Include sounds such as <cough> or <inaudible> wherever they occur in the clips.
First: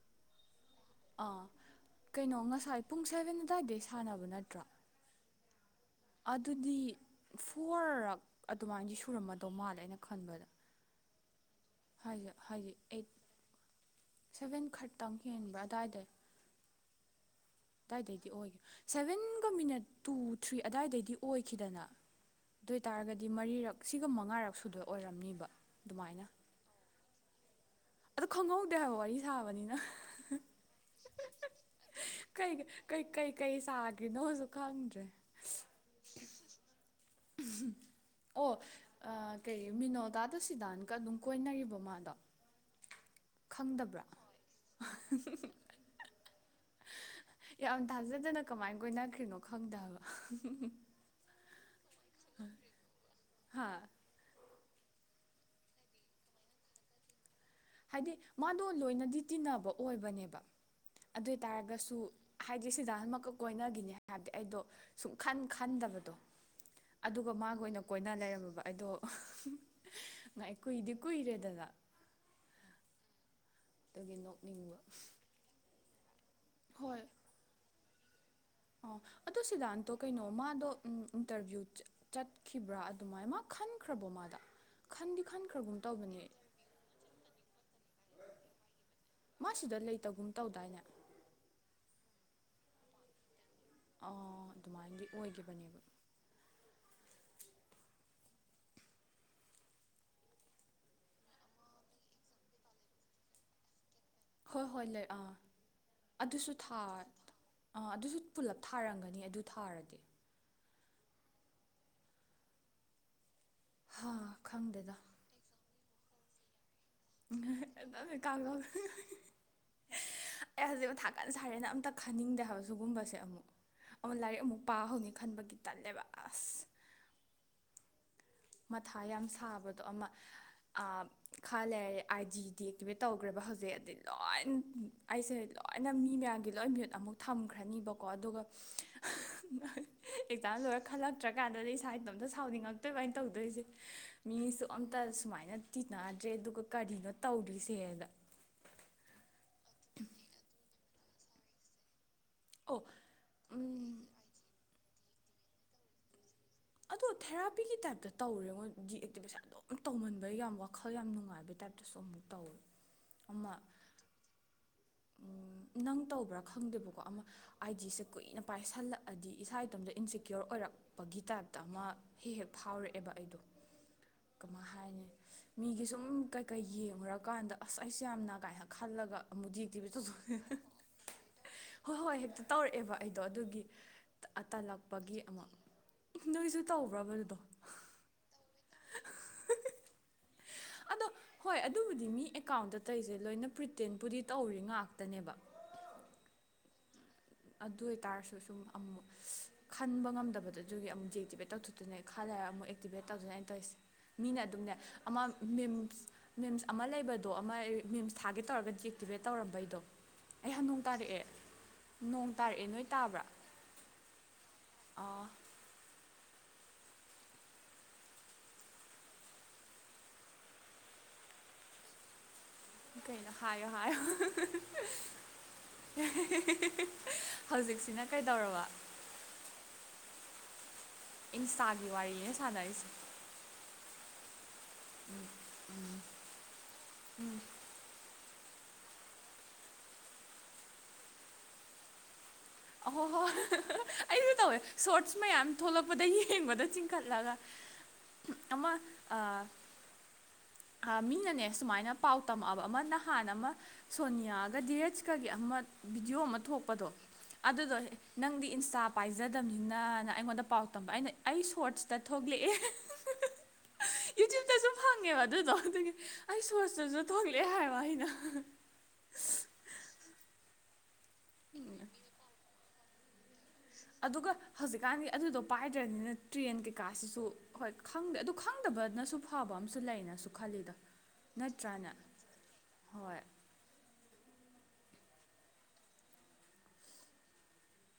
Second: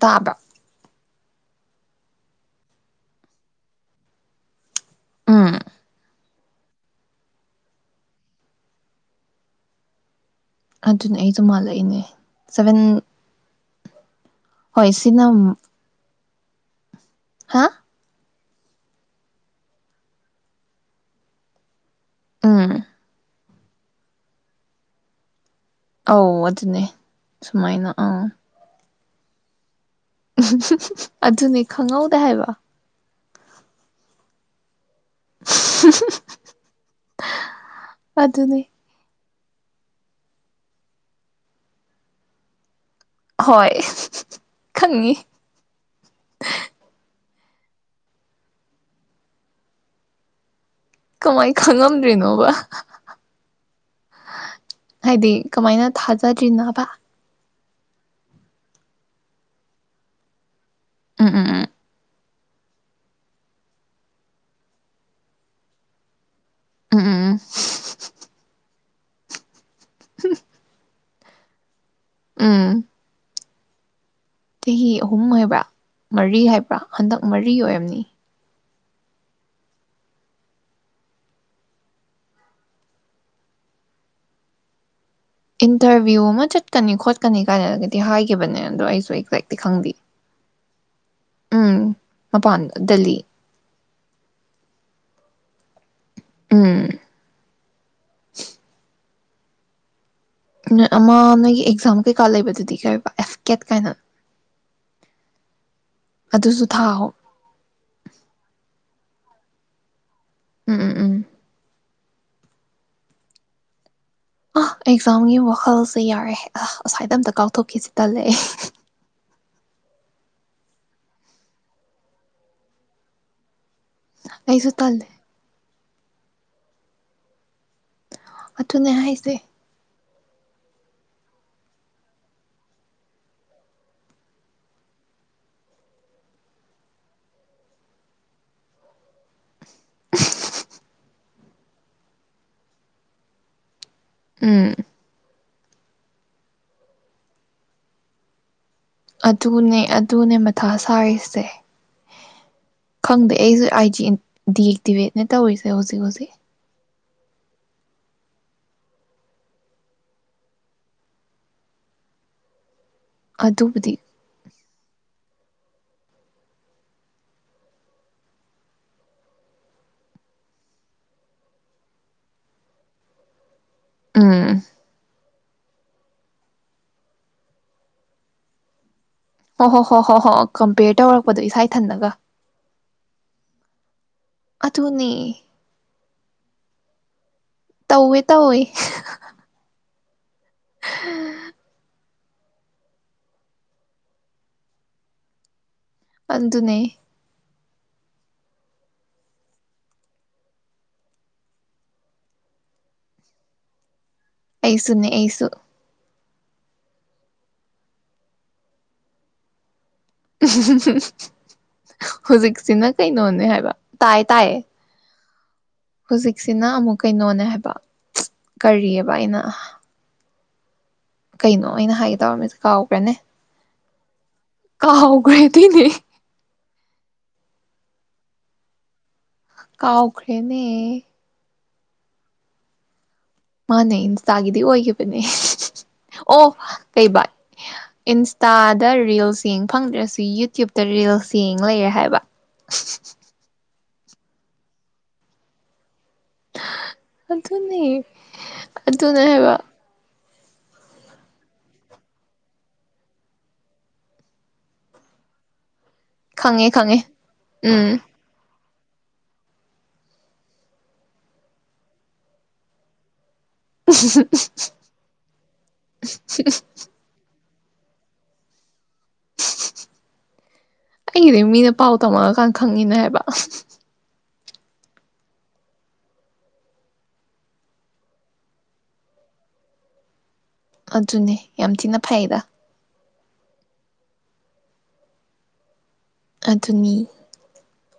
ꯇꯥꯕꯔ ꯑꯥ ꯀꯩꯅꯣ ꯉꯁꯥꯏ ꯄꯨꯡ ꯁꯦꯚꯦꯟ ꯑꯗꯨꯋꯥꯏꯗꯩ ꯁꯥꯟꯅꯕ ꯅꯠꯇ꯭ꯔꯥ ꯎꯝ ꯑꯗꯨꯗꯤ ꯐꯣꯔꯔꯛ ꯑꯗꯨꯃꯥꯏꯅꯗꯤ ꯁꯨꯔꯝꯃꯗꯧ ꯃꯥꯜꯂꯦ ꯑꯩꯅ ꯈꯟꯕꯗ ꯑꯗꯨꯅꯦ ꯑꯩꯁꯨ ꯃꯥꯜꯂꯛꯏꯅꯦ ꯍꯥꯏꯗꯤ ꯍꯥꯏꯗꯤ ꯁꯚꯦꯟ ꯑꯩꯠ ꯁꯚꯦꯟ ꯍꯣꯏ ꯈꯔꯠꯇꯪ ꯁꯤꯅ ꯍꯦꯟꯕ ꯑꯃꯨꯛ ꯑꯗꯨꯋꯥꯏꯗꯩ ꯍꯥ ꯑꯗꯨꯗꯥꯏꯗꯩꯗꯤ ꯑꯣꯏ ꯁꯦꯚꯦꯟꯒ ꯃꯤꯅꯠ ꯇꯨ ꯊ꯭ꯔꯤ ꯑꯗꯨꯗꯥꯏꯗꯩꯗꯤ ꯑꯣꯏꯈꯤꯗꯅ ꯑꯗꯨ ꯎꯝ ꯑꯣꯏꯇꯥꯔꯒꯗꯤ ꯃꯔꯤꯔꯛ ꯁꯤꯒ ꯃꯉꯥꯔꯛ ꯁꯨꯗꯣ ꯑꯣꯏꯔꯝꯅꯤꯕ ꯑꯗꯨꯃꯥꯏꯅ ꯑꯧ ꯑꯗꯨꯅꯦ ꯁꯨꯃꯥꯏꯅ ꯑꯗꯣ ꯈꯪꯍꯧꯗꯦ ꯍꯥꯏꯕ ꯋꯥꯔꯤ ꯁꯥꯕꯅꯤꯅ ꯑꯗꯨꯅꯦ ꯈꯪꯍꯧꯗꯦ ꯍꯥꯏꯕ ꯀꯩ ꯀꯩ ꯀꯩ ꯀꯩ ꯁꯥꯈ꯭ꯔꯤꯅꯣꯁꯨ ꯈꯪꯗ꯭ꯔꯦ <unintelligible> ꯑꯣ ꯑꯗꯨꯅꯤ ꯀꯩ ꯃꯤꯅꯣꯗꯥꯗ ꯁꯤꯗꯥꯟꯒ ꯑꯗꯨꯝ ꯀꯣꯏꯅꯔꯤꯕꯣ ꯃꯥꯗꯣ ꯍꯣꯏ ꯈꯪꯗꯕ꯭ꯔꯥ ꯈꯪꯉꯤ ꯌꯥꯝ ꯊꯥꯖꯗꯅ ꯀꯃꯥꯏ ꯀꯣꯏꯅꯈ꯭ꯔꯤꯅꯣ ꯈꯪꯗꯦ ꯍꯥꯏꯕ ꯀꯃꯥꯏ ꯈꯪꯉꯝꯗ꯭ꯔꯤꯅꯣꯕ ꯍꯥ ꯍꯥꯏꯗꯤ ꯀꯃꯥꯏꯅ ꯊꯥꯖꯗ꯭ꯔꯤꯅꯣꯕ ꯍꯥꯏꯗꯤ ꯃꯥꯗꯣ ꯂꯣꯏꯅꯗꯤ ꯇꯤꯟꯅꯕ ꯑꯣꯏꯕꯅꯦꯕ ꯎꯝ ꯎꯝ ꯎꯝ ꯎꯝ ꯑꯗꯨꯑꯣꯏꯇꯥꯔꯒꯁꯨ ꯍꯥꯏꯗꯤ ꯁꯤꯗꯟ <unintelligible> ꯀꯣꯏꯅꯈꯤꯅꯤ ꯍꯥꯏꯕꯗꯤ ꯑꯩꯗꯣ ꯁꯨꯛꯈꯟ ꯈꯟꯗꯕꯗꯣ ꯎꯝ ꯑꯗꯨꯒ ꯎꯝ ꯃꯥꯒ ꯑꯣꯏꯅ ꯀꯣꯏꯅ ꯂꯩꯔꯝꯃꯕ ꯑꯗꯣ ꯉꯥꯏ ꯀꯨꯏꯗꯤ ꯀꯨꯏꯔꯦꯗꯅ ꯎꯝ ꯑꯗꯨꯒꯤ ꯅꯣꯛꯅꯤꯡꯕ ꯆꯍꯤ ꯑꯍꯨꯝ ꯍꯥꯏꯕ꯭ꯔꯥ ꯃꯔꯤ ꯍꯥꯏꯕ꯭ꯔꯥ ꯍꯣꯏ ꯍꯟꯗꯛ ꯃꯔꯤ ꯑꯣꯏꯔꯝꯅꯤ ꯑꯣ ꯑꯗꯣ ꯁꯤꯗꯥꯟꯗꯣ ꯀꯩꯅꯣ ꯃꯥꯗꯣ ꯏꯟꯇꯔꯚꯤꯌꯨ ꯆꯠꯈꯤꯕ꯭ꯔꯥ ꯑꯗꯨꯃꯥꯏꯅ ꯃꯥ ꯈꯟꯈ꯭ꯔꯕꯣ ꯃꯥꯗꯣ ꯏꯟꯇꯔꯚꯤꯌꯨ ꯑꯃ ꯆꯠꯀꯅꯤ ꯈꯣꯠꯀꯅꯤ ꯀꯥꯏꯅꯒ ꯇꯤ ꯍꯥꯏꯒꯤꯈꯤꯕꯅꯦ ꯑꯗꯣ ꯑꯩ ꯃꯥ <unintelligible> ꯁꯤꯗ ꯈꯪꯗꯦ ꯂꯩꯇꯒꯨꯝ ꯇꯧꯗꯥꯏꯅꯦ ꯎꯝ ꯃꯄꯥꯟ ꯗꯂꯤ ꯑꯗꯨꯃꯥꯏꯅꯗꯤ ꯑꯣꯏꯈꯤꯕꯅꯦꯕ ꯎꯝ ꯑꯃ ꯅꯣꯏꯒꯤ ꯑꯦꯛꯖꯥꯝ ꯀꯩꯀꯥ ꯂꯩꯕꯗꯨꯗꯤ ꯀꯩꯕ ꯑꯦꯐ ꯀꯦꯠ ꯀꯥꯏꯅ ꯍꯣꯏ ꯍꯣꯏ ꯂꯩ ꯑꯥ ꯑꯗꯨꯁꯨ ꯑꯥ ꯑꯗꯨꯁꯨ ꯄꯨꯂꯞ ꯊꯥꯔꯝꯒꯅꯤ ꯅꯤ ꯑꯗꯨ ꯊꯥꯔꯗꯤ ꯎꯝ ꯎꯝ ꯎꯝ ꯍꯥ ꯑ ꯈꯪꯗꯦꯗ ꯑꯦꯛꯖꯝꯒꯤ ꯋꯥꯈꯜꯁ ꯑꯗꯨ ꯌꯥꯔꯦ ꯑ ꯁꯥꯏꯗ ꯑꯝꯇ ꯀꯥꯎꯊꯣꯛꯈꯤꯁꯤ ꯑꯗꯨꯝ ꯇꯜꯂꯦ ꯑꯩ ꯀꯥꯡ ꯉꯥꯎ ꯑꯩ ꯍꯧꯖꯤꯛ ꯃꯊꯥꯀꯟ ꯁꯥꯔꯦꯅ ꯑꯝꯇ ꯈꯟꯅꯤꯡꯗꯦ ꯍꯥꯏꯕ ꯖꯨꯒꯨꯝꯕꯁꯦ ꯑꯃꯨꯛ ꯑꯃ ꯂꯥꯏꯔꯤꯛ ꯑꯃꯨꯛ ꯑꯩꯁꯨ ꯇꯜꯂꯦ ꯄꯥꯍꯧꯅꯤ ꯈꯟꯕꯒꯤ ꯇꯜꯂꯦꯕ ꯑꯁ ꯑꯗꯨꯅꯦ ꯃꯊꯥ ꯌꯥꯝ ꯍꯥꯏꯁꯦ ꯁꯥꯕꯗꯣ ꯑꯃ ꯑ ꯈꯂꯩ ꯑꯥꯏ ꯗꯤ ꯗꯤꯑꯦꯛꯇꯤꯚꯦꯠ ꯇꯧꯈ꯭ꯔꯦꯕ ꯍꯧꯖꯤꯛ ꯑꯗꯤ ꯂꯣꯏ ꯑꯩꯁꯦ ꯂꯣꯏꯅ ꯃꯤ ꯃꯌꯥꯝꯒꯤ ꯂꯣꯏ ꯃꯌ꯭ꯨꯠ ꯑꯃꯨꯛ ꯊꯝꯈ꯭ꯔꯅꯤꯕꯀꯣ ꯑꯗꯨꯒ ꯑꯦꯛꯖꯥꯝ ꯂꯣꯏꯔ ꯈꯜꯂꯛꯇ꯭ꯔꯀꯥꯟꯗꯗꯤ ꯏꯁꯥ ꯏꯇꯣꯝꯇ ꯁꯥꯎꯅꯤꯡꯉꯛꯇꯣꯏꯕ ꯇꯧꯗꯣꯏꯁꯦ ꯃꯤꯁꯨ ꯎꯝ ꯑꯝꯇ ꯁꯨꯃꯥꯏꯅ ꯇꯤꯟꯅꯗ꯭ꯔꯦ ꯑꯗꯨꯒ ꯀꯔꯤꯅꯣ ꯇꯧꯔꯤꯁꯦꯅ ꯑꯗꯨꯅꯦ ꯑꯗꯨꯅꯦ ꯃꯊꯥ ꯁꯥꯔꯤꯁꯦ ꯑꯣ ꯈꯪꯗꯦ ꯑꯩꯁꯨ ꯑꯥꯏꯖꯤꯗꯤ <unintelligible> ꯇꯧꯔꯤꯁꯦ ꯍꯧꯖꯤꯛ ꯍꯧꯖꯤꯛ ꯑꯗꯣ ꯊꯦꯔꯥꯄꯤꯒꯤ ꯇꯥꯏꯞꯇ ꯇꯧꯔꯦꯉꯣꯏ ꯗꯤꯑꯛꯇꯤꯚꯁꯦ ꯑꯗꯨꯝ ꯇꯧꯃꯟꯕꯩ ꯌꯥꯝ ꯋꯥꯈꯜ ꯌꯥꯝ ꯅꯨꯡꯉꯥꯏꯕꯩ ꯇꯥꯏꯞꯇꯁꯨ ꯑꯃꯨꯛ ꯇꯧꯋꯦ ꯑꯃ ꯑꯗꯨꯕꯨꯗꯤ ꯅꯪ ꯇꯧꯕ꯭ꯔꯥ ꯈꯪꯗꯦꯕꯀꯣ ꯑꯃ ꯑꯥꯏꯖꯤ ꯁꯦ ꯀꯨꯏꯅ ꯄꯥꯏꯁꯜꯂꯛꯑꯗꯤ ꯏꯁꯥ ꯏꯇꯣꯝꯇ ꯏꯟꯁꯤꯦꯀ꯭ꯌꯣꯔ ꯑꯣꯏꯔꯛꯄꯒꯤ ꯇꯥꯏꯞꯇ ꯑꯃ ꯍꯦꯛ ꯍꯦꯛ ꯐꯥꯎꯔꯛꯑꯦꯕ ꯑꯩꯗꯣ ꯎꯝ ꯀꯃꯥꯏ ꯍꯥꯏꯅꯤ ꯃꯤꯒꯤ ꯁꯨꯝ ꯀꯩꯀꯩ ꯌꯦꯡꯉꯨꯔꯀꯥꯟꯗ ꯑꯁ ꯑꯩꯁꯦ ꯌꯥꯝꯅ ꯀꯥꯏꯅ ꯈꯜꯂꯒ ꯑꯃꯨꯛ ꯍꯣꯏ ꯍꯣ ꯗꯤꯑꯦꯛꯇꯤꯚꯦꯠ ꯍꯣ ꯍꯣ ꯇꯧꯊꯣꯛ ꯍꯣꯏ ꯀꯝꯄꯦꯌꯔ ꯇꯧꯔꯛꯄꯗꯣ ꯏꯁꯥ ꯍꯣꯏ ꯏꯊꯟꯇꯒ ꯍꯣꯏ ꯍꯦꯛꯇ ꯇꯧꯔꯛꯑꯦꯕ ꯑꯩꯗꯣ ꯑꯗꯨꯒꯤ ꯑ ꯇꯜꯂꯛꯄꯒꯤ ꯑꯃ ꯅꯣꯏꯁꯨ ꯇꯧꯕ꯭ꯔꯕ ꯑꯗꯨꯗꯣ ꯇꯧꯋꯦ ꯇꯧꯋꯦ ꯑꯗꯣ ꯍꯣꯏ ꯑꯗꯨꯕꯨꯗꯤ ꯃꯤ ꯑꯦꯀꯥꯎꯟꯗ ꯇꯩꯁꯦ ꯂꯣꯏꯅ ꯄ꯭ꯔꯤꯇꯦꯟꯕꯨꯨꯗꯤ ꯇꯧꯔꯤ ꯉꯥꯛꯇꯅꯦꯕ ꯑꯗꯨꯅꯦ ꯑꯗꯨ ꯑꯣꯏꯇꯥꯔꯁꯨ ꯁꯨꯝ ꯑꯃꯨꯛ ꯈꯟꯕ ꯉꯝꯗꯕꯗ ꯑꯗꯨꯒꯤ ꯑꯃꯨꯛ ꯗꯤꯑꯦꯛꯇꯤꯚꯦꯠ ꯇꯧꯊꯣꯛꯇꯣꯏꯅꯦ ꯈꯜꯂꯦꯔꯒ ꯑꯃꯨꯛ ꯑꯦꯛꯇꯤꯚꯦꯠ ꯇꯧꯗꯣꯏꯅꯦ ꯑꯩ ꯇꯧꯔꯤꯁꯦ ꯃꯤꯅ ꯑꯗꯨꯝꯅꯦ ꯑꯩꯁꯨꯅꯦ ꯑꯃ ꯑꯩꯁꯨ ꯃꯤꯝꯁ ꯑꯃ ꯂꯩꯕꯗꯣ ꯑꯃ ꯃꯤꯝꯁ ꯊꯥꯒꯦ ꯇꯧꯔꯒ ꯗꯤꯑꯛꯇꯤꯚꯦꯠ ꯇꯧꯔꯝꯕꯩꯗꯣ ꯑꯩꯍꯥ ꯅꯣꯡ ꯎꯃꯍꯃ ꯇꯥꯔꯛꯑꯦ ꯅꯣꯡ ꯇꯥꯔꯛꯑꯦ ꯅꯣꯏ ꯍꯧꯖꯤꯛꯁꯤꯅ ꯇꯥꯕ꯭ꯔꯥ ꯀꯩꯅꯣꯅꯦ ꯍꯥꯏꯕ ꯇꯥꯏ ꯇꯥꯏꯌꯦ ꯑꯥ ꯍꯧꯖꯤꯛꯁꯤꯅ ꯑꯃꯨꯛ ꯀꯩꯅꯣꯅꯦ ꯍꯥꯏꯕ ꯀꯔꯤꯑꯕ ꯑꯩꯅ ꯀꯩꯅꯣ ꯑꯩꯅ ꯍꯥꯏꯒꯦ ꯇꯧꯔꯝꯃꯤ ꯀꯩꯅꯣ ꯍꯥꯏꯌꯣ ꯍꯥꯏꯌꯣ ꯀꯥꯎꯈ꯭ꯔꯦꯗꯤꯅꯦ ꯍꯧꯖꯤꯛ ꯁꯤꯅ ꯀꯩꯗꯧꯔꯕ ꯀꯥꯎꯥꯎꯈꯔꯦꯅꯦ ꯇꯥꯒꯤ ꯋꯥꯔꯤꯏꯅꯦ ꯁꯗꯥ ꯏꯁꯤ ꯃꯥꯅꯦ ꯏꯟꯁꯗ ꯑꯣꯏꯈꯤꯕꯅꯦ ꯎꯝ ꯑꯣ ꯀꯩꯕꯥ ꯎꯝ ꯏꯟꯁꯇꯥꯗ ꯔꯤꯜꯁ ꯌꯦꯡ ꯐꯪꯗ꯭ꯔꯁꯨ ꯌꯨꯇ꯭ꯌꯨꯕꯇ ꯔꯤꯜꯁ ꯌꯦꯡ ꯂꯩꯔꯦ ꯍꯥꯏꯕ ꯑꯣ ꯍꯣ ꯑꯁꯨ ꯇ ꯁꯣ ꯌꯥꯝ ꯊꯂꯛ ꯗ ꯌꯦꯡꯕꯗ ꯆꯤꯡꯈꯠꯂꯒ ꯑꯗꯨꯅꯦ ꯑꯃ ꯑꯗꯨꯅꯦ ꯍꯥꯏꯕ ꯃꯤꯅꯅꯦ ꯁꯨꯃꯥꯏꯅ ꯄꯥꯎ ꯇꯝꯃꯛꯑꯕ ꯑꯃ ꯅꯍꯥꯟ ꯑꯃ ꯁꯣꯅꯤꯌꯥꯒ ꯗꯤꯔꯖꯀꯒꯤ ꯑꯃ ꯚꯤꯗꯤꯑꯣ ꯑꯃ ꯈꯪꯉꯦ ꯊꯣꯛꯄꯗꯣ ꯈꯪꯉꯦ ꯑꯗꯨꯗꯣ ꯎꯝ ꯅꯪ ꯏꯟꯁꯇꯥ ꯄꯥꯏꯖꯗꯕꯅꯤꯅꯅ ꯑꯩꯉꯣꯟꯗ ꯄꯥꯎ ꯇꯝꯕ ꯑꯩꯅ ꯑꯩ ꯁꯣꯔꯠꯁꯇ ꯊꯣꯛꯂꯛꯑꯦ ꯌꯨꯇꯕꯇꯁꯨꯨꯝ ꯐꯪꯉꯦꯕ ꯑꯗꯨꯗ ꯑꯗꯨꯒꯤ ꯑꯩ ꯁꯣꯁꯇꯁꯨꯉ ꯀ ꯍꯥꯏ ꯋꯥꯍꯤꯅ <unintelligible> ꯑꯩꯒꯤꯗꯤ ꯃꯤꯅ ꯄꯥꯎ ꯇꯝꯃꯒꯦ ꯈꯪꯉꯤꯅꯦ ꯍꯥꯏꯕ ꯑꯗꯨꯒ ꯍꯧꯖꯤꯛꯀꯥꯟꯒꯤ ꯑꯗꯨꯗꯣ ꯄꯥꯏꯗ꯭ꯔꯅꯤꯅ ꯇ꯭ꯔꯦꯟ ꯀꯩꯀꯥꯁꯤꯁꯨ ꯍꯣꯏ ꯈꯪꯗꯦ ꯑꯗꯨ ꯈꯪꯗꯕꯅꯁꯨ ꯐꯕ ꯑꯨ ꯂꯩꯅꯁꯨ ꯈꯜꯂꯤꯗ ꯑꯗꯨꯅꯦ ꯌꯥꯝ ꯅꯠꯇ꯭ꯔꯅꯦ ꯊꯤꯅ ꯐꯩꯗ ꯍꯣꯏ ꯑꯗꯨꯅꯤ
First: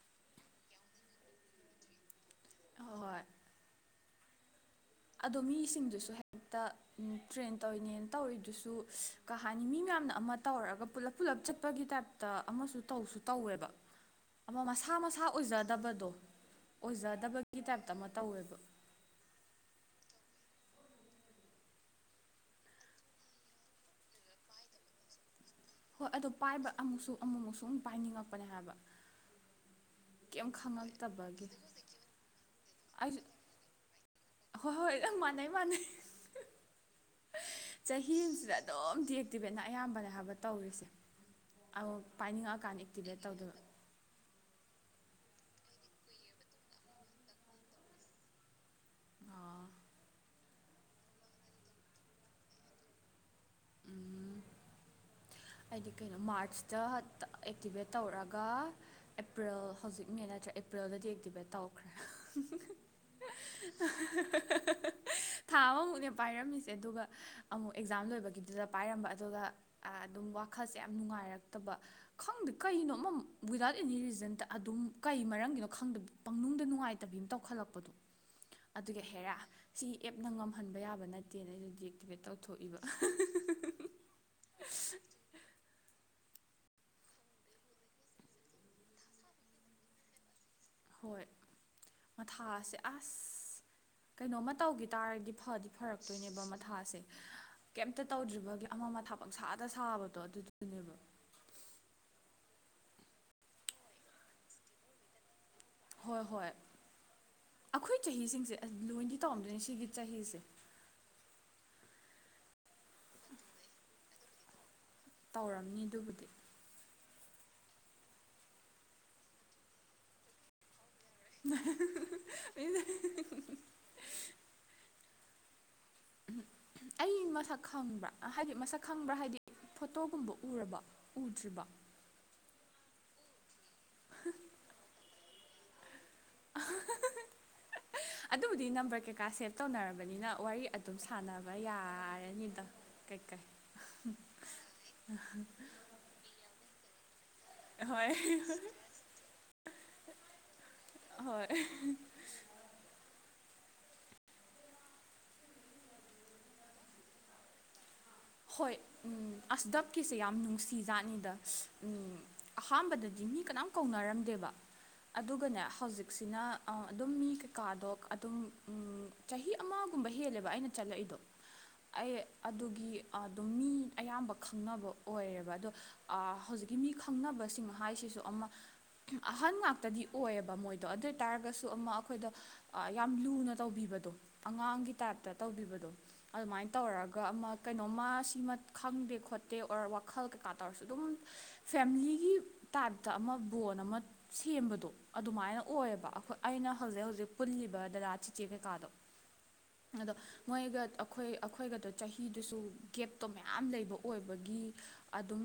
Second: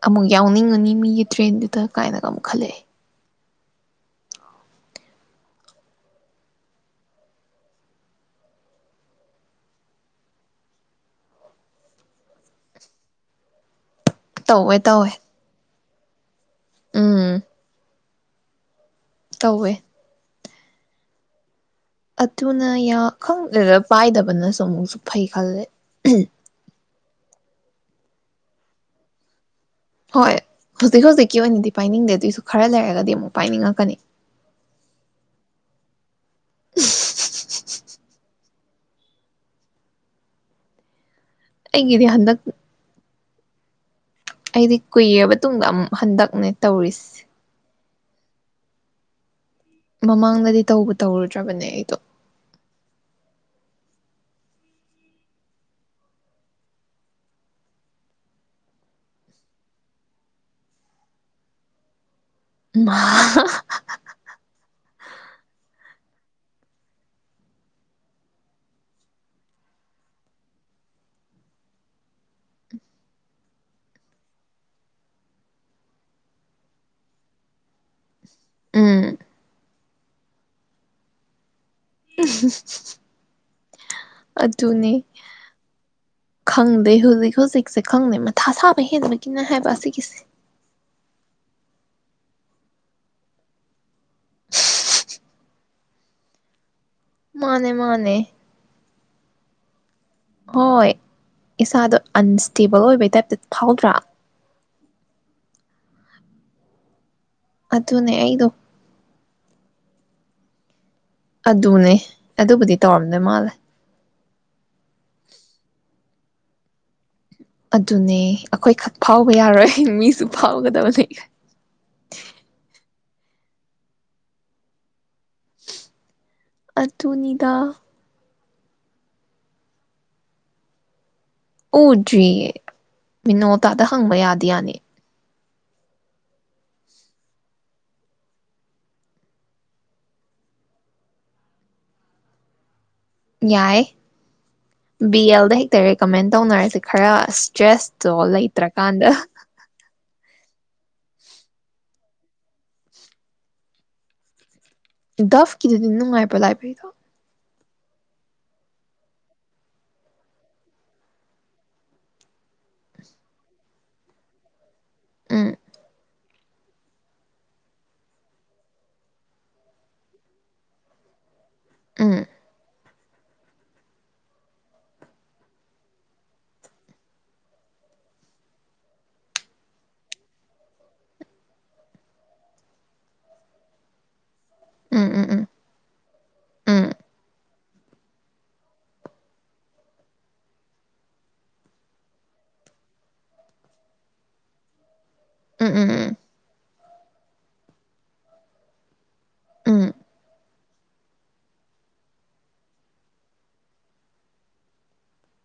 ꯑꯃꯨꯛ ꯌꯥꯎꯅꯤꯡꯉꯅꯤ ꯃꯤꯒꯤ ꯇ꯭ꯔꯦꯟꯗꯨꯗ ꯀꯥꯏꯅꯒ ꯑꯃꯨꯛ ꯈꯜꯂꯛꯑꯦ ꯍꯣꯏ ꯑꯗꯣ ꯃꯤꯁꯤꯡꯗꯨꯁꯨ ꯍꯦꯛꯇ ꯇ꯭ꯔꯦꯟ ꯇꯧꯔꯤꯅꯦꯅ ꯇꯧꯔꯤꯗꯨꯁꯨ ꯀꯩ ꯍꯥꯏꯅꯤ ꯃꯤ ꯃꯌꯥꯝꯅ ꯑꯃ ꯇꯧꯔꯒ ꯄꯨꯜꯂꯞ ꯄꯨꯂꯞ ꯆꯠꯄꯒꯤ ꯇꯥꯏꯞꯇ ꯑꯃꯁꯨ ꯇꯧꯁꯨ ꯇꯧꯋꯦꯕ ꯑꯃ ꯇꯧꯋꯦ ꯃꯁꯥ ꯇꯧꯋꯦ ꯃꯁꯥ ꯑꯣꯏꯖꯗꯕꯗꯣ ꯑꯣꯏꯖꯗꯕꯒꯤ ꯇꯥꯏꯞꯇ ꯑꯃ ꯇꯧꯋꯦꯕ ꯀꯧꯋꯦ ꯑꯗꯨꯅ ꯌꯥ ꯈꯪꯗꯦꯗ ꯄꯥꯏꯗꯕꯅꯁꯨ ꯑꯃꯨꯛꯁꯨ ꯐꯩ ꯈꯜꯂꯦ ꯍꯣꯏ ꯑꯗꯣ ꯄꯥꯏꯕ ꯑꯃꯨꯛꯁꯨ ꯑꯃꯨꯛꯃꯨꯛꯁꯨ ꯄꯥꯏꯅꯤꯡꯉꯛꯄꯅꯦ ꯍꯥꯏꯕ ꯍꯣꯏ ꯀꯩꯝ ꯍꯧꯖꯤꯛ ꯍꯧꯖꯤꯛꯀꯤ ꯈꯪꯉꯛꯇꯕꯒꯤ ꯑꯣꯏꯅꯗꯤ ꯄꯥꯏꯅꯤꯡꯗꯦ ꯑꯗꯨꯏꯁꯨ ꯈꯔ ꯂꯩꯔꯒꯗꯤ ꯑꯩꯁꯨ ꯑꯃꯨꯛ ꯄꯥꯏꯅꯤꯡꯉꯛꯀꯅꯤ ꯍꯣꯏ ꯍꯣꯏ ꯅꯪ ꯃꯥꯟꯅꯩ ꯃꯥꯥꯟꯅꯩ <unintelligible> ꯆꯍꯤꯖꯤꯗ ꯑꯗꯨꯝ ꯗꯤꯑꯛꯇꯤꯚꯦꯠꯅ ꯑꯌꯥꯝꯕꯅꯦ ꯍꯥꯏꯕ ꯇꯧꯔꯤꯖꯦ꯫ ꯑꯧ ꯑꯩꯒꯤꯗꯤ ꯍꯟꯗꯛ ꯄꯅꯤꯡꯉ ꯀꯥꯟꯗ ꯑꯦꯛꯇꯤꯕꯦꯠ <unintelligible> ꯑꯩꯗꯤ ꯀꯨꯏꯔꯕ ꯇꯨꯡꯗ ꯑꯃꯨꯛ ꯍꯟꯗꯛꯅꯦ ꯇꯧꯔꯤꯁꯦ꯫ ꯑꯥ ꯃꯃꯥꯡꯗꯗꯤ ꯇꯧꯕꯨ ꯇꯧꯔꯨꯗ꯭ꯔꯕꯅꯦ ꯑꯩꯗꯣ꯫ ꯎꯝ꯫ ꯍꯥꯏꯗꯤ ꯀꯩꯅꯣ ꯃꯥꯔꯁꯇ ꯑꯦꯛꯇꯤꯚꯦꯠ ꯇꯧꯔꯛꯒ ꯑꯦꯄ꯭ꯔꯤꯜ ꯍꯧꯖꯤꯛ ꯃꯦ ꯅꯠꯇ꯭ꯔꯥ ꯑꯦꯄ꯭ꯔꯤꯜꯗ ꯑꯦꯛꯇꯤꯚꯦꯠ ꯇꯧꯈ꯭ꯔꯦ꯫ ꯃꯥ꯫ ꯊꯥ ꯑꯃꯃꯨꯛꯅꯦ ꯄꯥꯏꯔꯝꯃꯤꯁꯦ ꯑꯗꯨꯒ ꯑꯃꯨꯛ ꯑꯦꯛꯖꯥꯝ ꯂꯣꯏꯕꯒꯤꯗꯨꯗ ꯄꯥꯏꯔꯝꯕ ꯑꯗꯨꯒ ꯑꯥ ꯑꯗꯨꯝ ꯋꯥꯈꯜꯁꯦ ꯌꯥꯝ ꯅꯨꯡꯉꯥꯏꯔꯛꯇꯕ ꯈꯪꯗꯦ ꯀꯩꯅꯣ ꯑꯃ ꯋꯤꯗꯥꯎꯠ ꯑꯦꯅꯤ ꯔꯤꯖꯟꯗ ꯑꯗꯨꯝ ꯀꯩ ꯃꯔꯝꯒꯤꯅꯣ ꯈꯪꯗꯕ ꯄꯪꯅꯨꯡꯗ ꯅꯨꯡꯉꯥꯏꯇꯕꯤ ꯑꯃ ꯇꯧꯈꯠꯂꯛꯄꯗꯣ꯫ ꯑꯗꯨꯒ ꯍꯦꯔꯥ ꯁꯤ ꯑꯦꯞꯅ ꯉꯝꯍꯟꯕ ꯌꯥꯕ ꯅꯠꯇꯦꯅ ꯑꯩꯗꯨꯖꯤꯛ ꯃꯣꯇꯤꯚꯦꯠ ꯇꯧꯊꯣꯛꯏꯕ꯫ ꯑꯗꯨꯅꯤ ꯈꯪꯗꯦ ꯍꯧꯖꯤꯛ ꯍꯧꯖꯤꯛꯁꯦ ꯈꯪꯗꯦ ꯃꯊꯥ ꯁꯥꯕ ꯍꯦꯟꯕꯒꯤꯅꯦ ꯍꯥꯏꯕ ꯑꯁꯤꯒꯤꯁꯦ꯫ ꯍꯣꯏ ꯃꯊꯥꯖꯦ ꯑꯁ ꯀꯩꯅꯣꯝ ꯇꯧꯒꯤ ꯇꯥꯔꯗꯤ ꯐꯗꯤ ꯐꯔꯛꯇꯣꯏꯅꯦꯕ ꯃꯊꯥꯁꯦ꯫ ꯃꯥꯅꯦ ꯀꯏꯝꯇ ꯃꯥꯅꯦ ꯇꯧꯗ꯭ꯔꯤꯕꯒꯤ ꯑꯃ ꯃꯊꯥ ꯄꯪꯁꯥꯗ ꯁꯥꯕ꯫ ꯍꯣꯏ ꯏꯁꯥꯗ ꯑꯟꯁ ꯇꯦꯕꯜ ꯑꯣꯏꯕꯩ ꯇꯥꯏꯞꯇ ꯐꯥꯎꯗ꯭ꯔꯥ꯫ ꯍꯣꯏ ꯍꯣꯏ꯫ ꯑꯩꯈꯣꯏ ꯑꯗꯨꯅꯦ ꯑꯩꯗꯣ ꯆꯍꯤꯁꯤꯡꯁꯦ ꯑ ꯂꯣꯏꯗꯤ ꯇꯧꯔꯝꯗꯣꯏꯅꯤ ꯁꯤꯒꯤ ꯆꯍꯤꯖꯦ꯫ ꯑꯗꯨꯅꯦ ꯑꯗꯨꯕꯨꯗꯤ ꯇꯧꯔꯝꯗꯣꯏ ꯃꯥꯜꯂꯦ꯫ ꯇꯧꯔꯝꯅꯤ ꯑꯗꯨꯕꯨꯗꯤ꯫ ꯑꯗꯨꯅꯦ ꯑꯩꯈꯣꯏ ꯈꯛ ꯐꯥꯎꯕ ꯌꯥꯔꯣꯏ ꯃꯤꯁꯨ ꯐꯥꯎꯒꯗꯕꯅꯤ꯫ <unintelligible> <unintelligible> ꯑꯩ ꯑꯗꯨꯅꯤꯗ꯫ ꯃꯁꯛ ꯈꯪꯕ꯭ꯔꯥ ꯍꯥꯏꯗꯤ ꯃꯁꯛ ꯈꯪꯕ꯭ꯔꯥ ꯍꯥꯏꯗꯤ ꯐꯣꯇꯣꯒꯨꯝꯕ ꯎꯔꯕꯣ꯫ ꯎꯗ꯭ꯔꯤꯌꯦ꯫ ꯃꯤꯅꯣ ꯇꯥꯗ ꯍꯪꯕ ꯌꯥꯗꯤ ꯌꯥꯅꯤ꯫ ꯑꯗꯨꯕꯨꯗꯤ ꯅꯝꯕꯔ ꯀꯩꯀꯥ ꯁꯦꯞ ꯇꯧꯅꯔꯕꯅꯤꯅ ꯋꯥꯔꯤ ꯑꯗꯨꯝ ꯁꯥꯟꯅꯕ ꯌꯥꯔꯅꯤꯗ꯫ ꯀꯩꯀꯩ ꯌꯥꯏ ꯕꯤ ꯑꯦꯜꯗ ꯍꯦꯛꯇ ꯔꯤꯀꯃꯦꯟ ꯇꯧꯅꯔꯁꯤ꯫ ꯈꯔ ꯑꯁ ꯍꯣꯏ ꯗꯔꯦꯁꯇꯣ ꯂꯩꯇ꯭ꯔ ꯀꯥꯟꯗ꯫ ꯍꯣꯏ ꯗꯥꯐ ꯀꯤꯗꯨꯗꯤ ꯅꯨꯡꯉꯥꯏꯕ꯭ꯔꯣ ꯂꯥꯏꯕꯔꯤꯗꯣ ꯍꯣꯏ ꯎ ꯑꯁ ꯗꯞꯀꯤꯁꯦ ꯌꯥꯝ ꯅꯨꯡꯁꯤꯖꯥꯠꯅꯤꯗ ꯎꯝ ꯑꯍꯥꯟꯕꯗꯗꯤ ꯃꯤ ꯀꯅꯥꯝ ꯀꯧꯅꯔꯝꯗꯦꯕ ꯎꯝ ꯑꯗꯨꯒꯅꯦ ꯍꯧꯖꯤꯛꯁꯤꯅ ꯑ ꯑꯗꯨꯝ ꯃꯤ ꯀꯩꯀꯥꯗꯣ ꯑꯗꯨꯝ ꯆꯍꯤ ꯑꯃꯒꯨꯝꯕ ꯍꯦꯜꯂꯦꯕ ꯑꯩꯅ ꯆꯠꯂꯛꯏꯗꯣ ꯑꯩ ꯎꯝ ꯑꯗꯨꯒꯤ ꯑꯗꯨꯝ ꯃꯤ ꯑꯌꯥꯝꯕ ꯈꯪꯅꯕ ꯑꯣꯏꯌꯦꯕ ꯑꯗꯣ ꯍꯧꯖꯤꯛꯀꯤ ꯃꯤ ꯈꯪꯅꯕꯁꯤꯡ ꯍꯥꯏꯁꯤꯁꯨ ꯑꯃ ꯑꯍꯟ ꯉꯥꯛꯇꯗꯤ ꯑꯣꯏꯌꯦꯕ ꯃꯣꯏꯗꯣ ꯑꯗꯨ ꯑꯣꯏ ꯇꯥꯔꯒꯁꯨ ꯑꯃ ꯑꯩꯈꯣꯏꯗ ꯌꯥꯝ ꯂꯨꯅ ꯇꯧꯕꯤꯕꯗꯣ ꯑꯉꯥꯡꯒꯤ ꯎꯝ ꯇꯥꯏꯞꯇ ꯎꯝ ꯇꯧꯕꯤꯕꯗꯣ ꯑꯗꯨꯃꯥꯏꯅ ꯎꯝ ꯇꯧꯔꯒ ꯑꯃ ꯁꯤꯃ ꯈꯪꯗꯦ ꯈꯣꯠꯇꯦ ꯑꯣꯔ ꯋꯥꯈꯜ ꯀꯩꯀꯥ ꯇꯧꯔꯁꯨ ꯑꯗꯨꯝ ꯐꯦꯂꯤꯒꯤ ꯇꯥꯏꯞꯇ ꯑꯃ ꯕꯣꯟ ꯑꯃ ꯁꯦꯝꯕꯗꯣ ꯑꯗꯨꯃꯥꯏꯅ ꯎꯝ ꯎꯝ ꯑꯣꯏꯌꯦꯕ ꯎꯝ ꯑꯩꯈꯣꯏ ꯑꯩꯅ ꯍꯧꯖꯤꯛ ꯍꯧꯖꯤꯛ ꯄꯨꯜꯂꯤꯕ ꯗꯗꯥ ꯆꯤꯆꯦ ꯀꯩꯀꯥꯗꯣ ꯎꯝ ꯎꯝ ꯑꯗꯣ ꯃꯣꯏꯒ ꯑꯩꯈꯣꯏ ꯑꯩꯈꯣꯏꯒꯗꯣ ꯆꯍꯤꯗꯨꯁꯨ ꯒꯦꯞꯇꯣ ꯃꯌꯥꯝ ꯂꯩꯕ ꯑꯣꯏꯕꯒꯤ ꯑꯗꯨꯝ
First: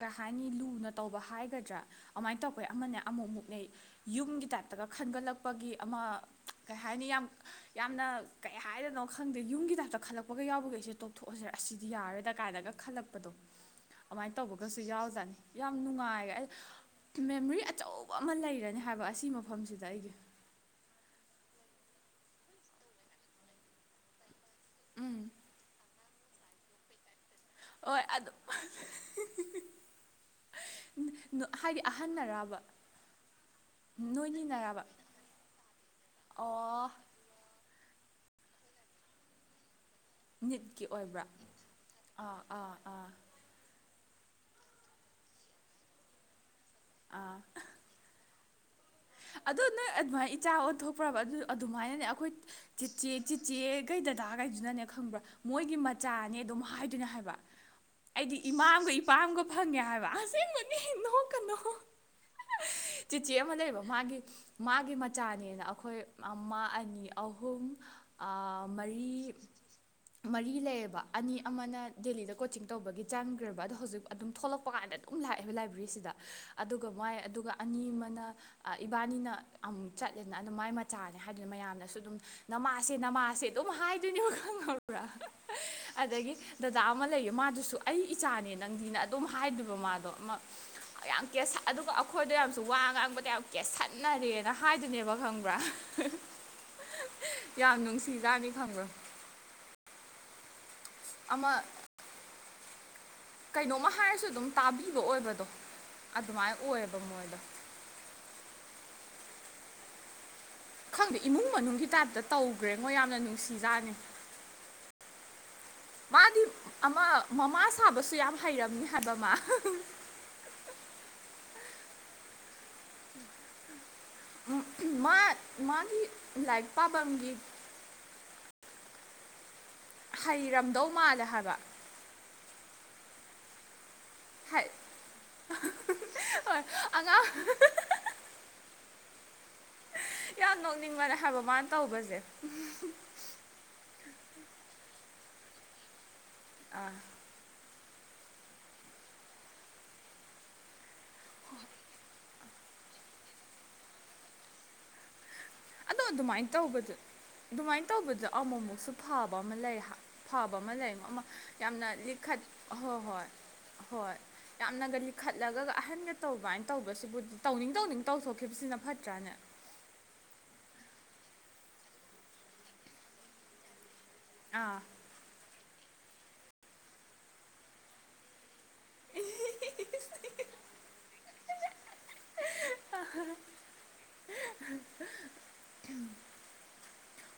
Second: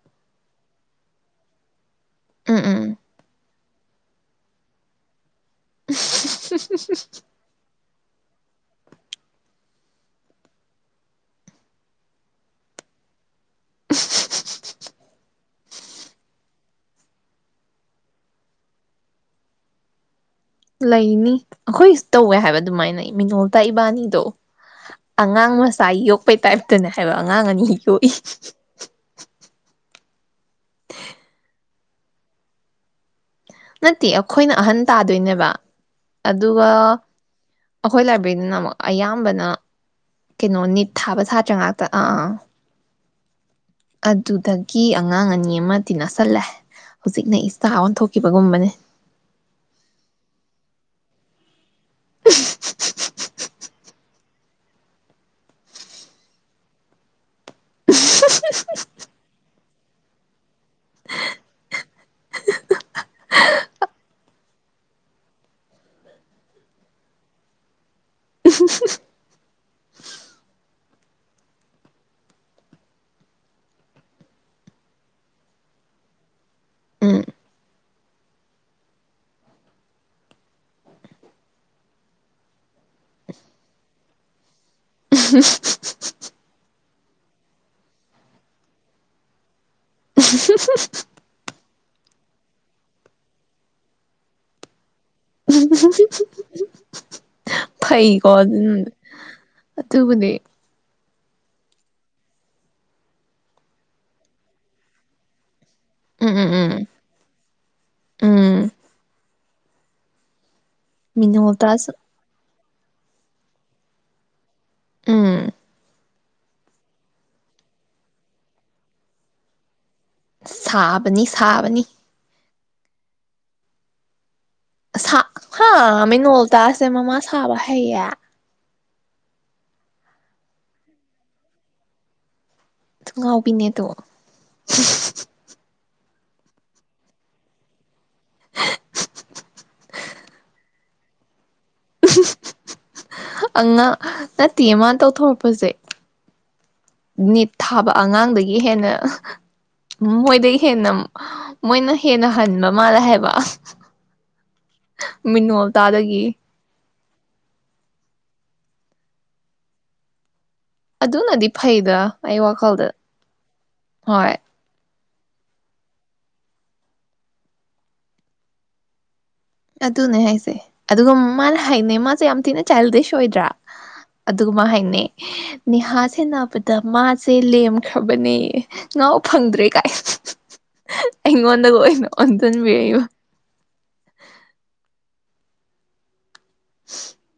ꯀꯩ ꯍꯥꯏꯅꯤ ꯂꯨꯅ ꯇꯧꯕ ꯍꯥꯏꯒꯗ꯭ꯔꯥ ꯑꯃꯥꯏꯅ ꯎꯝ ꯇꯧꯔꯛꯄꯩ ꯎꯝ ꯑꯃꯅꯦ ꯑꯃꯨꯛ ꯃꯨꯛ ꯌꯨꯝꯒꯤ ꯇꯥꯏꯞꯇꯒ ꯈꯟꯒꯠꯂꯛꯄꯒꯤ ꯑꯃ ꯀꯩ ꯍꯥꯏꯅꯤ ꯌꯥꯝ ꯌꯥꯝꯅ ꯀꯩ ꯍꯥꯏꯗꯅꯣ ꯈꯪꯗꯦ ꯌꯨꯝꯒꯤ ꯇꯥꯏꯞꯇ ꯈꯜꯂꯄꯒ ꯌꯥꯕꯤꯒꯩꯁꯦ ꯊꯣꯛꯑꯁꯤꯔꯦ ꯑꯁꯤꯗꯤ ꯌꯥꯔꯣꯏꯗ ꯀꯥꯏꯅꯒ ꯈꯜꯂꯛꯄꯗꯣ ꯑꯗꯨꯃꯥꯏꯅ ꯇꯧꯕꯒꯁꯨ ꯌꯥꯎꯖꯅꯤ ꯌꯥꯝ ꯅꯨꯡꯉꯥꯏꯔꯦ ꯑꯩ ꯃꯦꯃꯣꯔꯤ ꯑꯆꯧꯕ ꯑꯃ ꯂꯩꯔꯅꯤ ꯍꯥꯏꯕ ꯑꯁꯤ ꯃꯐꯝꯁꯤꯗ ꯑꯩꯒꯤ ꯂꯩꯅꯤ ꯑꯩꯈꯣꯏ ꯇꯧꯋꯦ ꯍꯥꯏꯕ ꯑꯗꯨꯃꯥꯏꯅ ꯃꯤꯅꯣꯜꯇ ꯏꯕꯥꯅꯤꯗꯣ ꯎꯝ ꯑꯉꯥꯡ ꯃꯁꯥꯏ ꯌꯣꯛ ꯩ ꯇꯥꯏꯞꯇꯅꯦ ꯍꯥꯏꯕ ꯑꯉꯥꯡ ꯑꯅꯤꯦꯛ ꯍꯣꯏ ꯌꯣꯛꯏ ꯑꯗꯨꯝ ꯍꯥꯏꯔ ꯑꯍꯟꯅ ꯑꯔꯥꯕ ꯅꯠꯇꯦ ꯑꯩꯈꯣꯏꯅ ꯑꯍꯟ ꯇꯥꯗꯣꯏꯅꯦꯕ ꯑꯗꯨꯒ ꯑꯣ ꯑꯩꯈꯣꯏ ꯂꯥꯏꯕ꯭ꯔꯦꯔꯤꯅ ꯑꯃꯨꯛ ꯑꯌꯥꯝꯕꯅ ꯀꯩꯅꯣ ꯅꯤꯠꯀꯤ ꯅꯤꯠ ꯊꯥꯕ ꯑꯣꯏꯕ꯭ꯔꯥ ꯁꯥꯇ꯭ꯔ ꯉꯥꯛꯇ ꯑꯥ ꯑꯥ ꯑꯗꯨꯗꯒꯤ ꯑꯉꯥꯡ ꯑꯅꯤ ꯑꯃꯗꯤ ꯅꯁꯜꯂꯦ ꯑꯥ ꯍꯧꯖꯤꯛꯅ ꯏꯁꯇꯥ ꯑꯣꯟꯊꯣꯛꯈꯤꯕꯒꯨꯝꯕꯅꯦ ꯑꯗꯣ ꯅꯣꯏ ꯑꯗꯨꯃꯥꯏꯅ ꯏꯆꯥ ꯑꯣꯟꯊꯣꯛꯄ꯭ꯔꯕ ꯑꯗꯨꯃꯥꯏꯅꯅꯦ ꯑꯩꯈꯣꯏ ꯆꯤꯦ ꯆꯤꯆꯦ ꯀꯀꯩ ꯗꯗꯥꯈꯩꯗꯨꯅꯅꯦ ꯈꯪꯕ꯭ꯔꯥ ꯃꯣꯏꯒꯤ ꯃꯆꯥꯅꯦ ꯑꯗꯨꯝ ꯍꯥꯏꯗꯣꯏꯅꯦ ꯍꯥꯏꯕ ꯑꯩꯗꯤ ꯏꯃꯥ ꯑꯃꯒ ꯏꯄꯥꯝꯒ ꯐꯪꯉꯦ ꯍꯥꯏꯕ ꯦ ꯏ ꯅꯣꯛꯀꯅꯣ ꯆꯤꯆꯦ ꯑꯃꯥ ꯂꯩꯕ ꯃꯥꯒꯤ ꯃꯆꯥꯅꯦꯅ ꯑꯩꯈꯣꯏ ꯑꯃ ꯑꯅꯤ ꯑꯍꯨꯝ ꯃꯔꯤ ꯃꯔꯤ ꯂꯩꯌꯦꯕ ꯑꯅꯤ ꯑꯃꯅ ꯗꯦꯜꯂꯤꯗ ꯀꯣꯆꯤꯡ ꯇꯧꯕꯒꯤ ꯆꯪꯈ꯭ꯔꯕ ꯑꯗꯣ ꯍꯧꯖꯤꯛ ꯑꯗꯨꯝ ꯊꯣꯛꯂꯛꯄ ꯀꯥꯟꯗ ꯑꯗꯨꯝ ꯂꯥꯛꯑꯦꯕ ꯂꯥꯏꯕ꯭ꯔꯦꯔꯤꯁꯤꯗ ꯑꯗꯨꯒ ꯃꯥꯏ ꯎꯝ ꯑꯗꯨꯒ ꯑꯅꯤ ꯑꯃꯅ ꯏꯕꯥꯅꯤꯅ ꯑꯃꯨꯛ ꯆꯠꯂꯦꯅ ꯑꯗꯨꯝ ꯃꯥꯏ ꯃꯆꯥꯅꯦ ꯍꯥꯏꯗꯨꯅ ꯃꯌꯥꯝꯅꯁꯨ ꯑꯗꯨꯝ ꯅꯥꯃꯥꯁꯦ ꯅꯥꯃꯥꯁꯦ ꯑꯗꯨꯝ ꯍꯥꯏꯗꯣꯏꯅꯦꯕ ꯈꯪꯉ ꯄꯨꯔꯥ ꯑꯗꯒꯤ ꯗꯗꯥ ꯑꯃ ꯂꯩꯌꯦ ꯃꯥꯗꯨꯁꯨ ꯑꯩ ꯏꯆꯥꯅꯦ ꯅꯪꯗꯤꯅ ꯑꯗꯨꯝ ꯍꯥꯏꯗꯕ ꯃꯥꯗꯣ ꯌꯥꯝ ꯀꯦꯁ ꯑꯗꯨꯒ ꯑꯩꯈꯣꯏꯗ ꯌꯥꯝꯁꯨ ꯋꯥ ꯉꯥꯡꯕꯗ ꯌꯥꯝ ꯀꯦꯁꯟꯅꯔꯦꯅ ꯍꯥꯏꯗꯨꯅꯦꯕ ꯈꯪꯕ <unintelligible> ꯌꯥꯝ ꯐꯩꯀꯣ ꯅꯨꯡꯁꯤꯖꯥꯠꯅꯤ ꯑꯗꯨ ꯈꯪꯕ꯭ꯔꯥ ꯑꯗꯨꯕꯨꯗꯤ ꯑꯃ ꯀꯩꯅꯣꯝꯃ ꯍꯥꯏꯔꯁꯨ ꯑꯗꯨꯝ ꯇꯥꯕꯤꯕ ꯑꯣꯏꯕꯗꯣ ꯎꯝ ꯎꯝ ꯑꯗꯨꯃꯥꯥꯏ ꯎꯝ ꯑꯣꯏꯌꯦꯕ ꯃꯣꯏꯗ ꯎꯝ ꯈꯪꯗꯦ ꯏꯃꯨꯡ ꯃꯅꯨꯡꯒꯤ ꯃꯤꯅꯣꯜꯇꯥꯁꯨ ꯇꯥꯏꯞꯇ ꯇꯧ ꯒ꯭ꯔꯦꯡꯉꯣ ꯌꯥꯝꯅ ꯅꯨꯡꯁꯤꯖꯥꯅꯤ ꯎꯝ ꯃꯥꯗꯤ ꯑꯃ ꯃꯃꯥ ꯁꯥꯕꯁꯨ ꯌꯥꯝ ꯍꯩꯔꯝꯅꯤ ꯍꯥꯏꯕ ꯃꯥ ꯁꯥꯕꯅꯤ ꯁꯥꯕꯅꯤ ꯃꯥ ꯑꯁꯥ ꯍ ꯃꯥꯒꯤ ꯂꯥꯏꯔꯤꯛ ꯃꯤꯅꯣꯜꯇꯥꯁꯦ ꯃꯃꯥ ꯄꯥꯐꯝꯒꯤ ꯁꯥꯕ ꯍꯩꯌꯦ ꯍꯩꯔꯝꯗꯧ ꯃꯥꯜꯂꯦ ꯍꯥꯏꯕ <unintelligible> ꯊꯨ ꯉꯥꯎꯕꯤꯅꯦ ꯑꯗꯣ <unintelligible> ꯍꯥꯏꯠ ꯑꯍꯥ ꯍꯥ ꯍꯣꯏ ꯑꯉꯥꯡ꯫ ꯌꯥꯝ ꯅꯣꯛꯅꯤꯡꯕꯅꯦ ꯍꯥꯏꯕ ꯃꯥꯅ ꯇꯧꯕꯁꯦ ꯑꯉꯥꯡ ꯅꯠꯇꯦ ꯃꯥ ꯇꯧꯊꯣꯛ꯫ ꯄꯖꯦ꯫ ꯑꯥ ꯅꯤꯠ ꯊꯥꯕ꯫ ꯑꯉꯥꯡꯗꯒꯤ ꯍꯦꯟꯅ ꯃꯣꯏꯗꯒꯤ ꯍꯦꯟꯅ ꯃꯣꯏꯅ ꯍꯦꯟꯅ ꯍꯟꯕ ꯃꯥꯜꯂꯦ ꯍꯥꯏꯕ ꯃꯤꯅꯣ ꯑꯗꯣ ꯑꯗꯨꯃꯥꯏꯅ ꯇꯧꯕꯖꯦ꯫ ꯑꯗꯨꯃꯥꯏꯅ ꯇꯧꯕꯗ ꯑꯃꯨꯛꯃꯨꯛꯁꯨ ꯐꯕ ꯑꯃ ꯂꯩ ꯍꯥ ꯐꯕ ꯑꯃ ꯂꯩ ꯑꯃ ꯑꯗꯨꯅꯗꯤ ꯌꯥꯝꯅ ꯐꯩꯗ ꯑꯩ ꯂꯤꯈꯠ ꯋꯥꯈꯜꯗ ꯍꯣꯏ ꯍꯣꯏ ꯍꯣꯏ ꯌꯥꯝꯅꯒ ꯂꯤ ꯈꯠꯂꯒ ꯑꯍꯟꯒ ꯇꯧꯕꯥꯏꯅ ꯇꯧꯕꯁꯤꯕꯨꯗꯤ ꯇꯧꯅꯤꯡ ꯇꯧꯅꯤꯡ ꯇꯧꯊꯣꯛꯈꯤꯕꯁꯤꯅ ꯐꯠꯇ꯭ꯔꯥꯅꯦ꯫ ꯑꯗꯨꯅꯦ ꯍꯥꯏꯁꯦ ꯑꯗꯨꯒ ꯃꯥꯅ ꯍꯥꯏꯅꯦ ꯃꯥꯁꯦ ꯌꯥꯝ ꯊꯤꯅ ꯆꯥꯏꯜꯗꯤꯁ ꯑꯣꯏꯗ꯭ꯔꯥ꯫ ꯑꯗꯨꯒ ꯃꯥ ꯑꯥ ꯍꯥꯏꯅꯦ꯫ ꯅꯦꯍꯥ ꯁꯦꯟꯅꯕꯗ ꯃꯥꯁꯦ ꯂꯦꯝꯈ꯭ꯔꯕꯅꯦꯌꯦ ꯉꯥꯎ ꯐꯪꯗ꯭ꯔꯦ ꯀꯥꯏ ꯑꯩꯉꯣꯟꯗꯒ ꯑꯣꯏꯅ ꯑꯣꯟꯁꯤꯟꯕꯤꯔꯛꯏꯕ꯫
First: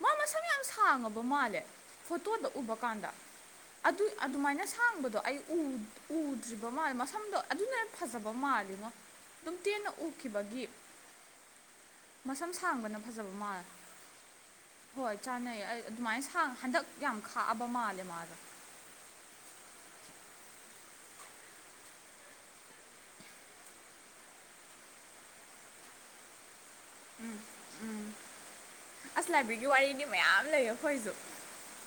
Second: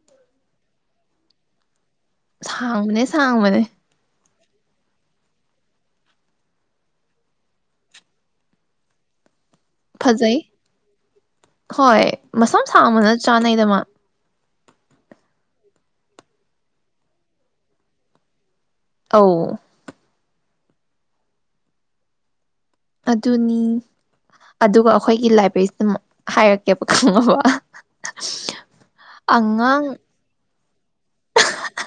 ꯃꯥ ꯃꯁꯝ ꯌꯥꯝ ꯁꯥꯡꯉꯕ ꯃꯥꯜꯂꯦ꯫ ꯐꯣꯇꯣꯗ ꯎꯕ ꯁꯥꯡꯕꯅꯦ ꯀꯥꯟꯗ ꯁꯥꯡꯕꯅꯦ ꯑꯗꯨ ꯑꯗꯨꯃꯥꯏꯅ ꯁꯥꯡꯕꯗꯣ ꯑꯩ ꯎ ꯎꯗ꯭ꯔꯤꯕ ꯃꯥꯜꯂꯦ ꯃꯁꯝꯗꯣ ꯑꯗꯨꯅ ꯍꯦꯟ ꯐꯖꯕ ꯃꯥꯜꯂꯤꯉꯣ꯫ ꯑꯗꯨꯝ ꯇꯦꯟꯅ ꯐꯖꯩ ꯎꯈꯤꯕꯒꯤ꯫ ꯍꯣꯏ ꯃꯁꯝ ꯁꯥꯡꯕꯅ ꯆꯥꯅꯩꯗ ꯃꯥ ꯍꯣꯏ ꯆꯥꯅꯩ ꯑꯩ ꯑꯗꯨꯃꯥꯏꯅ ꯁꯥꯡ ꯍꯟꯗꯛ ꯌꯥꯝ ꯈꯥꯛꯑꯕ ꯃꯥꯜꯂꯦ ꯃꯥꯗꯣ꯫ ꯑꯧ꯫ ꯑꯗꯨꯅꯤ ꯑꯗꯨꯒ ꯑꯩꯈꯣꯏꯒꯤ ꯂꯥꯏꯕ꯭ꯔꯦꯔꯤꯁꯤꯗ ꯍꯥꯏꯔꯛ ꯎꯝ ꯎꯝ ꯑꯁ ꯂꯥꯏꯕ꯭ꯔꯤꯒꯤ ꯑꯉꯥꯡ ꯋꯥꯔꯤꯗꯤ ꯃꯌꯥꯝ ꯂꯩꯌꯦ ꯑꯩꯈꯣꯏꯁꯨ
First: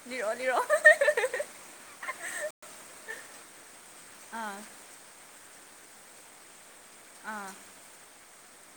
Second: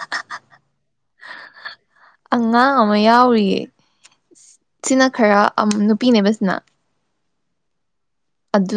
ꯂꯤꯔꯛꯑꯣ ꯂꯤꯔꯛꯑꯣ <unintelligible> ꯑꯉꯥꯡ ꯑꯃ ꯌꯥꯎꯔꯤꯌꯦ ꯑꯥ ꯁꯤꯅ ꯈꯔ ꯑꯝ ꯅꯨꯄꯤꯅꯦꯕ ꯁꯤꯅ ꯑꯥ ꯑꯗꯨ